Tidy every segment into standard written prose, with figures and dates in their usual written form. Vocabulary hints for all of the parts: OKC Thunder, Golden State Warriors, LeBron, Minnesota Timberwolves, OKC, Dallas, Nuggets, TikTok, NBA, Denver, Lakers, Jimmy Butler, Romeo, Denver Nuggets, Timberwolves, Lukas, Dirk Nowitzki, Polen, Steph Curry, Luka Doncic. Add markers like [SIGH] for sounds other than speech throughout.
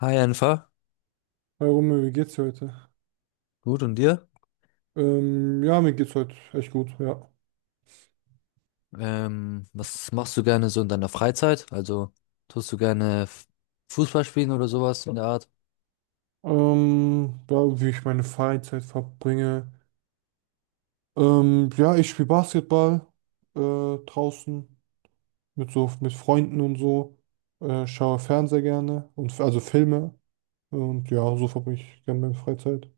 Hi Enfer, Hi Romeo, wie geht's dir heute? gut und dir? Ja, mir geht's heute echt gut, ja. Was machst du gerne so in deiner Freizeit? Also tust du gerne Fußball spielen oder sowas in der Art? Ja, wie ich meine Freizeit verbringe. Ja, ich spiele Basketball äh, draußen mit Freunden und so. Schaue Fernseher gerne und also Filme. Und ja, so verbringe ich gerne meine Freizeit.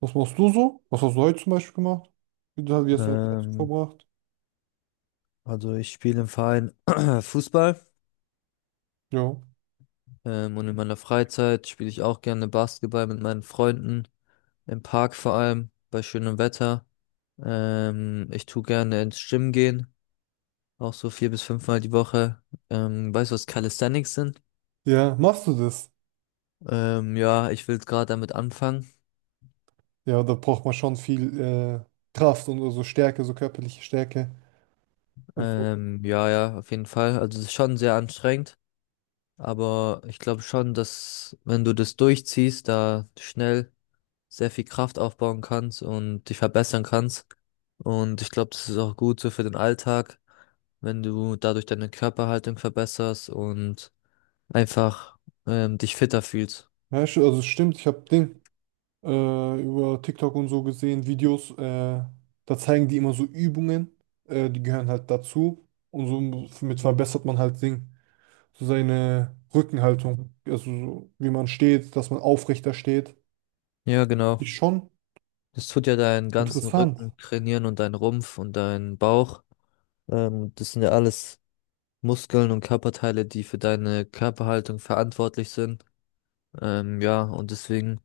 Was machst du so? Was hast du heute zum Beispiel gemacht? Wie hast du deine Zeit so Ähm, verbracht? also ich spiele im Verein [CLEARS THROAT] Fußball Ja. Und in meiner Freizeit spiele ich auch gerne Basketball mit meinen Freunden, im Park vor allem, bei schönem Wetter. Ich tue gerne ins Gym gehen, auch so vier bis fünfmal die Woche. Weißt du, was Calisthenics sind? Ja, machst du das? Ja, ich will gerade damit anfangen. Ja, da braucht man schon viel Kraft und so Stärke, so körperliche Stärke. Ja, auf jeden Fall. Also es ist schon sehr anstrengend, aber ich glaube schon, dass wenn du das durchziehst, da schnell sehr viel Kraft aufbauen kannst und dich verbessern kannst. Und ich glaube, das ist auch gut so für den Alltag, wenn du dadurch deine Körperhaltung verbesserst und einfach dich fitter fühlst. Ja, also es stimmt, ich habe Ding über TikTok und so gesehen, Videos, da zeigen die immer so Übungen, die gehören halt dazu und so mit verbessert man halt Ding, so seine Rückenhaltung, also so, wie man steht, dass man aufrechter steht. Ja, genau. Ist schon Das tut ja deinen ganzen interessant. Rücken trainieren und deinen Rumpf und deinen Bauch. Das sind ja alles Muskeln und Körperteile, die für deine Körperhaltung verantwortlich sind. Ja, und deswegen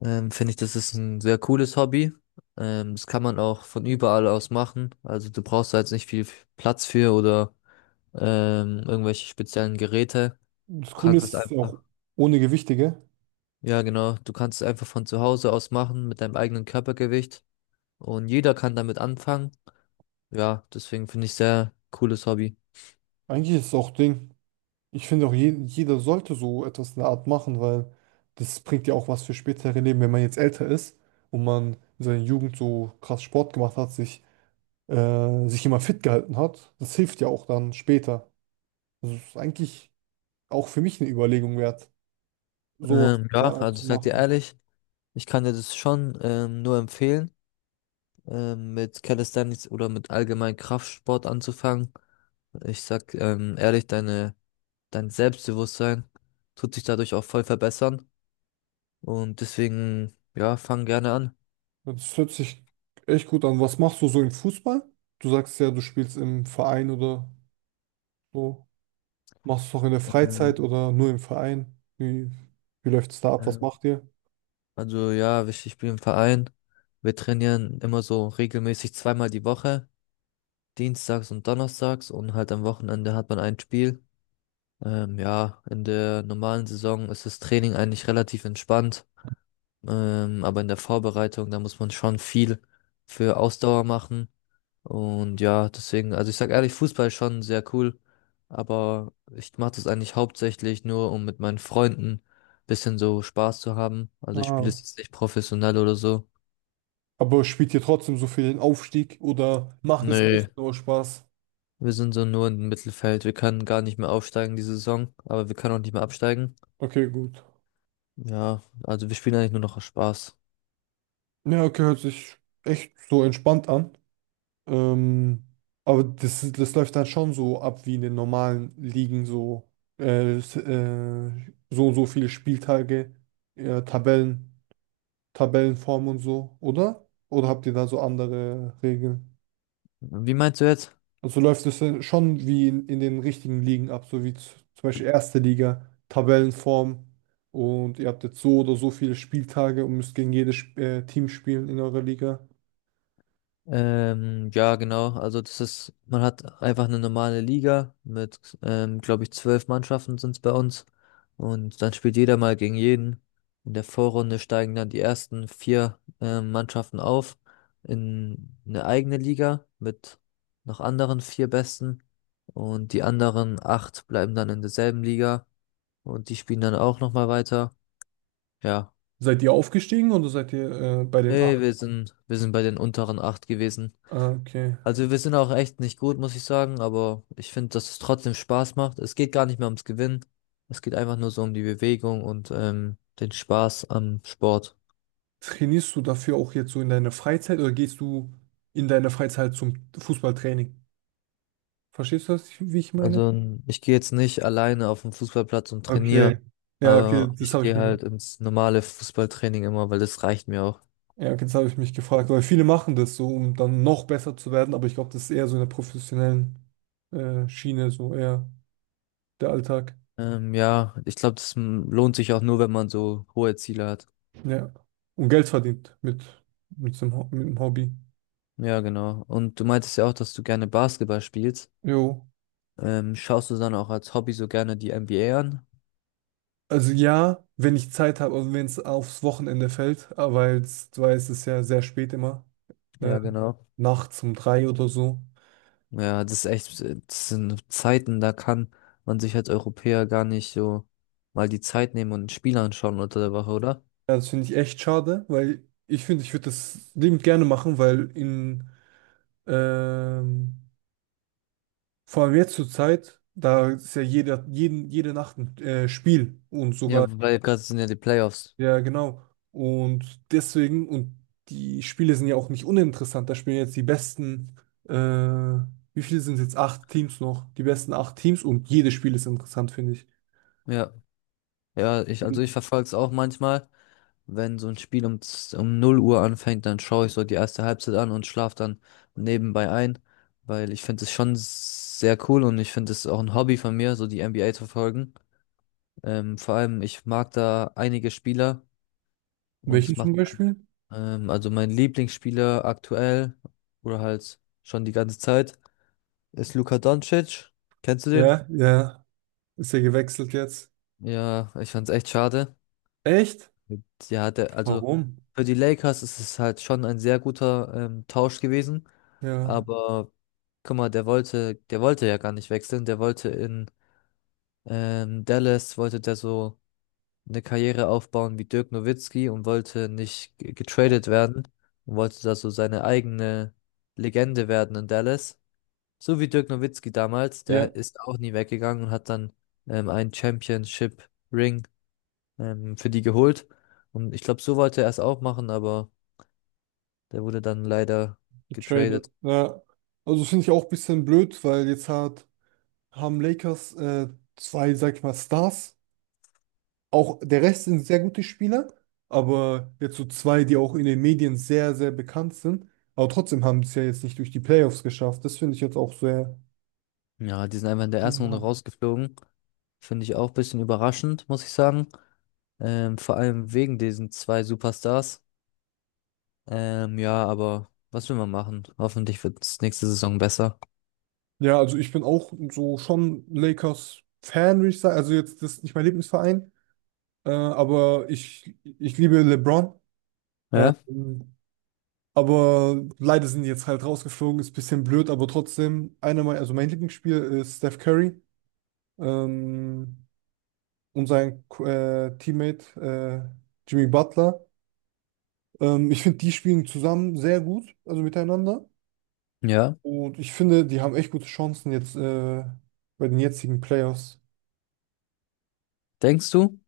finde ich, das ist ein sehr cooles Hobby. Das kann man auch von überall aus machen. Also du brauchst da jetzt nicht viel Platz für oder irgendwelche speziellen Geräte. Das Du Coole kannst ist, es es ist ja auch einfach, ohne Gewichte, gell? ja genau, du kannst es einfach von zu Hause aus machen mit deinem eigenen Körpergewicht. Und jeder kann damit anfangen. Ja, deswegen finde ich sehr cooles Hobby. Eigentlich ist es auch Ding. Ich finde auch, jeder sollte so etwas in der Art machen, weil das bringt ja auch was für spätere Leben, wenn man jetzt älter ist und man in seiner Jugend so krass Sport gemacht hat, sich immer fit gehalten hat. Das hilft ja auch dann später. Das ist eigentlich auch für mich eine Überlegung wert, sowas Ähm, in ja, der Art also zu ich sag dir machen. ehrlich, ich kann dir das schon nur empfehlen, mit Calisthenics oder mit allgemein Kraftsport anzufangen. Ich sag ehrlich, dein Selbstbewusstsein tut sich dadurch auch voll verbessern. Und deswegen, ja, fang gerne an. Das hört sich echt gut an. Was machst du so im Fußball? Du sagst ja, du spielst im Verein oder so. Machst du es auch in der Ähm, Freizeit oder nur im Verein? Wie läuft es da ab? äh, Was macht ihr? Also ja, wichtig, ich bin im Verein. Wir trainieren immer so regelmäßig zweimal die Woche, dienstags und donnerstags und halt am Wochenende hat man ein Spiel. Ja, in der normalen Saison ist das Training eigentlich relativ entspannt. Aber in der Vorbereitung, da muss man schon viel für Ausdauer machen. Und ja, deswegen, also ich sag ehrlich, Fußball ist schon sehr cool. Aber ich mache das eigentlich hauptsächlich nur, um mit meinen Freunden bisschen so Spaß zu haben. Also ich spiele Ah. es jetzt nicht professionell oder so. Aber spielt ihr trotzdem so für den Aufstieg oder macht es Nee. echt nur Spaß? Wir sind so nur im Mittelfeld. Wir können gar nicht mehr aufsteigen diese Saison, aber wir können auch nicht mehr absteigen. Okay, gut. Ja, also wir spielen eigentlich nur noch aus Spaß. Ja, okay, hört sich echt so entspannt an. Ähm, aber das läuft dann schon so ab wie in den normalen Ligen, so, äh, s- äh, so und so viele Spieltage, Tabellen, Tabellenform und so, oder? Oder habt ihr da so andere Regeln? Wie meinst du jetzt? Also so läuft es denn schon wie in den richtigen Ligen ab, so wie zum Beispiel erste Liga, Tabellenform und ihr habt jetzt so oder so viele Spieltage und müsst gegen jedes Team spielen in eurer Liga. Ja, genau. Also das ist, man hat einfach eine normale Liga mit, glaube ich, zwölf Mannschaften sind es bei uns. Und dann spielt jeder mal gegen jeden. In der Vorrunde steigen dann die ersten vier, Mannschaften auf in eine eigene Liga mit noch anderen vier Besten. Und die anderen acht bleiben dann in derselben Liga und die spielen dann auch nochmal weiter. Ja. Seid ihr aufgestiegen oder seid ihr bei den Nee, acht? Wir sind bei den unteren acht gewesen. Ah, okay. Also wir sind auch echt nicht gut, muss ich sagen, aber ich finde, dass es trotzdem Spaß macht. Es geht gar nicht mehr ums Gewinnen. Es geht einfach nur so um die Bewegung und den Spaß am Sport. Trainierst du dafür auch jetzt so in deiner Freizeit oder gehst du in deiner Freizeit zum Fußballtraining? Verstehst du das, wie ich meine? Ich gehe jetzt nicht alleine auf den Fußballplatz und trainiere, Okay. Ja, okay, aber das ich habe ich gehe mir halt ins normale Fußballtraining immer, weil das reicht mir auch. Ja, okay, das habe ich mich gefragt, weil viele machen das so, um dann noch besser zu werden, aber ich glaube, das ist eher so in der professionellen Schiene, so eher der Alltag. Ja, ich glaube, lohnt sich auch nur, wenn man so hohe Ziele hat. Ja. Und Geld verdient mit mit dem Hobby. Ja, genau. Und du meintest ja auch, dass du gerne Basketball spielst. Jo. Schaust du dann auch als Hobby so gerne die NBA an? Also ja, wenn ich Zeit habe, also wenn es aufs Wochenende fällt, aber weil du weißt, es ist ja sehr spät immer, äh, Ja, genau. nachts um drei oder so. Ja, das ist echt, das sind Zeiten, da kann man sich als Europäer gar nicht so mal die Zeit nehmen und ein Spiel anschauen unter der Woche, oder? Ja, das finde ich echt schade, weil ich finde, ich würde das liebend gerne machen, weil in ähm, vor allem jetzt zur Zeit, da ist ja jede Nacht ein Spiel und Ja, sogar, weil gerade sind ja die Playoffs. ja genau. Und deswegen, und die Spiele sind ja auch nicht uninteressant, da spielen jetzt die besten, äh, wie viele sind es jetzt? 8 Teams noch, die besten 8 Teams und jedes Spiel ist interessant, finde ich. Ja, ja, also ich Mhm. verfolge es auch manchmal, wenn so ein Spiel um 0 Uhr anfängt, dann schaue ich so die erste Halbzeit an und schlafe dann nebenbei ein, weil ich finde es schon sehr cool und ich finde es auch ein Hobby von mir, so die NBA zu verfolgen. Vor allem, ich mag da einige Spieler und Welche es zum macht. Beispiel? Also mein Lieblingsspieler aktuell oder halt schon die ganze Zeit ist Luka Doncic. Kennst du den? Ja, ja, ist ja gewechselt jetzt. Ja, ich fand's echt schade. Echt? Ja, also Warum? für die Lakers ist es halt schon ein sehr guter Tausch gewesen. Ja, Aber guck mal, der wollte ja gar nicht wechseln. Der wollte in Dallas, wollte der so eine Karriere aufbauen wie Dirk Nowitzki und wollte nicht getradet werden und wollte da so seine eigene Legende werden in Dallas. So wie Dirk Nowitzki damals, ja, der ist auch nie weggegangen und hat dann einen Championship-Ring für die geholt. Und ich glaube, so wollte er es auch machen, aber der wurde dann leider getradet. getradet. Ja, also finde ich auch ein bisschen blöd, weil jetzt hat haben Lakers zwei, sag ich mal, Stars. Auch der Rest sind sehr gute Spieler, aber jetzt so zwei, die auch in den Medien sehr, sehr bekannt sind. Aber trotzdem haben sie es ja jetzt nicht durch die Playoffs geschafft. Das finde ich jetzt auch sehr. Ja, die sind einfach in der ersten Runde Ja, rausgeflogen. Finde ich auch ein bisschen überraschend, muss ich sagen. Vor allem wegen diesen zwei Superstars. Ja, aber was will man machen? Hoffentlich wird es nächste Saison besser. ja, also ich bin auch so schon Lakers-Fan, würde ich sagen. Also jetzt, das ist nicht mein Lieblingsverein, ich liebe LeBron. Ja? Ähm, aber leider sind die jetzt halt rausgeflogen, ist ein bisschen blöd, aber trotzdem, also mein Lieblingsspiel ist Steph Curry. ähm, und sein Teammate Jimmy Butler. Ich finde, die spielen zusammen sehr gut, also miteinander. Ja. Und ich finde, die haben echt gute Chancen jetzt bei den jetzigen Playoffs. Denkst du?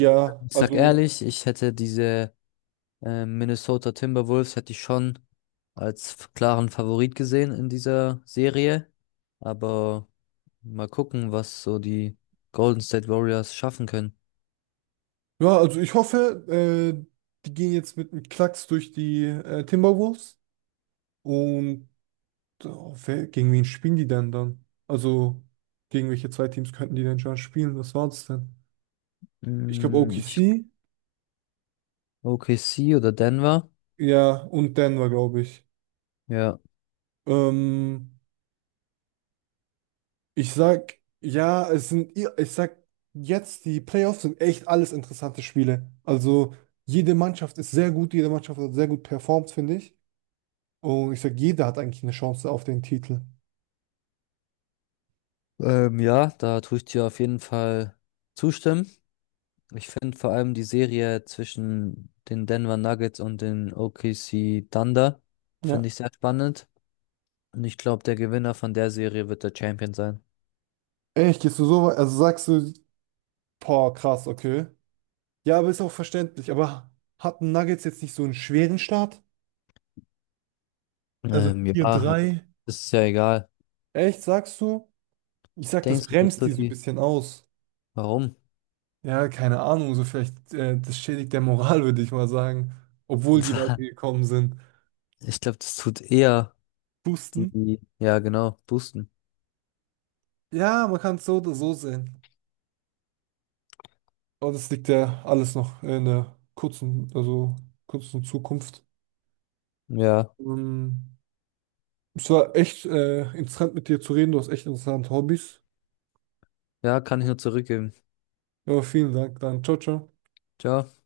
Ja, Ich sag also, ehrlich, ich hätte diese Minnesota Timberwolves hätte ich schon als klaren Favorit gesehen in dieser Serie. Aber mal gucken, was so die Golden State Warriors schaffen können. ja, also ich hoffe, die gehen jetzt mit einem Klacks durch die Timberwolves. Und oh, gegen wen spielen die denn dann? Also, gegen welche zwei Teams könnten die denn schon spielen? Was war das denn? Ich glaube, Mm, ich- OKC, OKC oder Denver? ja, und Denver, glaube ich. Ja. Ähm, ich sag, ich sag jetzt, die Playoffs sind echt alles interessante Spiele. Also jede Mannschaft ist sehr gut, jede Mannschaft hat sehr gut performt, finde ich. Und ich sag, jeder hat eigentlich eine Chance auf den Titel. Ja, da tue ich dir auf jeden Fall zustimmen. Ich finde vor allem die Serie zwischen den Denver Nuggets und den OKC Thunder finde Ja. ich sehr spannend. Und ich glaube, der Gewinner von der Serie wird der Champion sein. Echt, gehst du so weit? Also sagst du, boah, krass, okay. Ja, aber ist auch verständlich. Aber hatten Nuggets jetzt nicht so einen schweren Start? Also Ja, vier aber drei. das ist ja egal. Echt, sagst du? Ich sag, das Denkst du, das bremst die tut so ein die? bisschen aus. Warum? Ja, keine Ahnung, so vielleicht, das schädigt der Moral, [LAUGHS] würde ich mal sagen. Obwohl die [LAUGHS] weitergekommen sind. Ich glaube, das tut eher Pusten? die, ja, genau, boosten. Ja, man kann es so oder so sehen. Aber das liegt ja alles noch in der kurzen, also kurzen Zukunft. Ja, Ähm, es war echt interessant mit dir zu reden. Du hast echt interessante Hobbys. ja, kann ich nur zurückgeben. Ja, vielen Dank. Dann ciao, ciao. Ciao.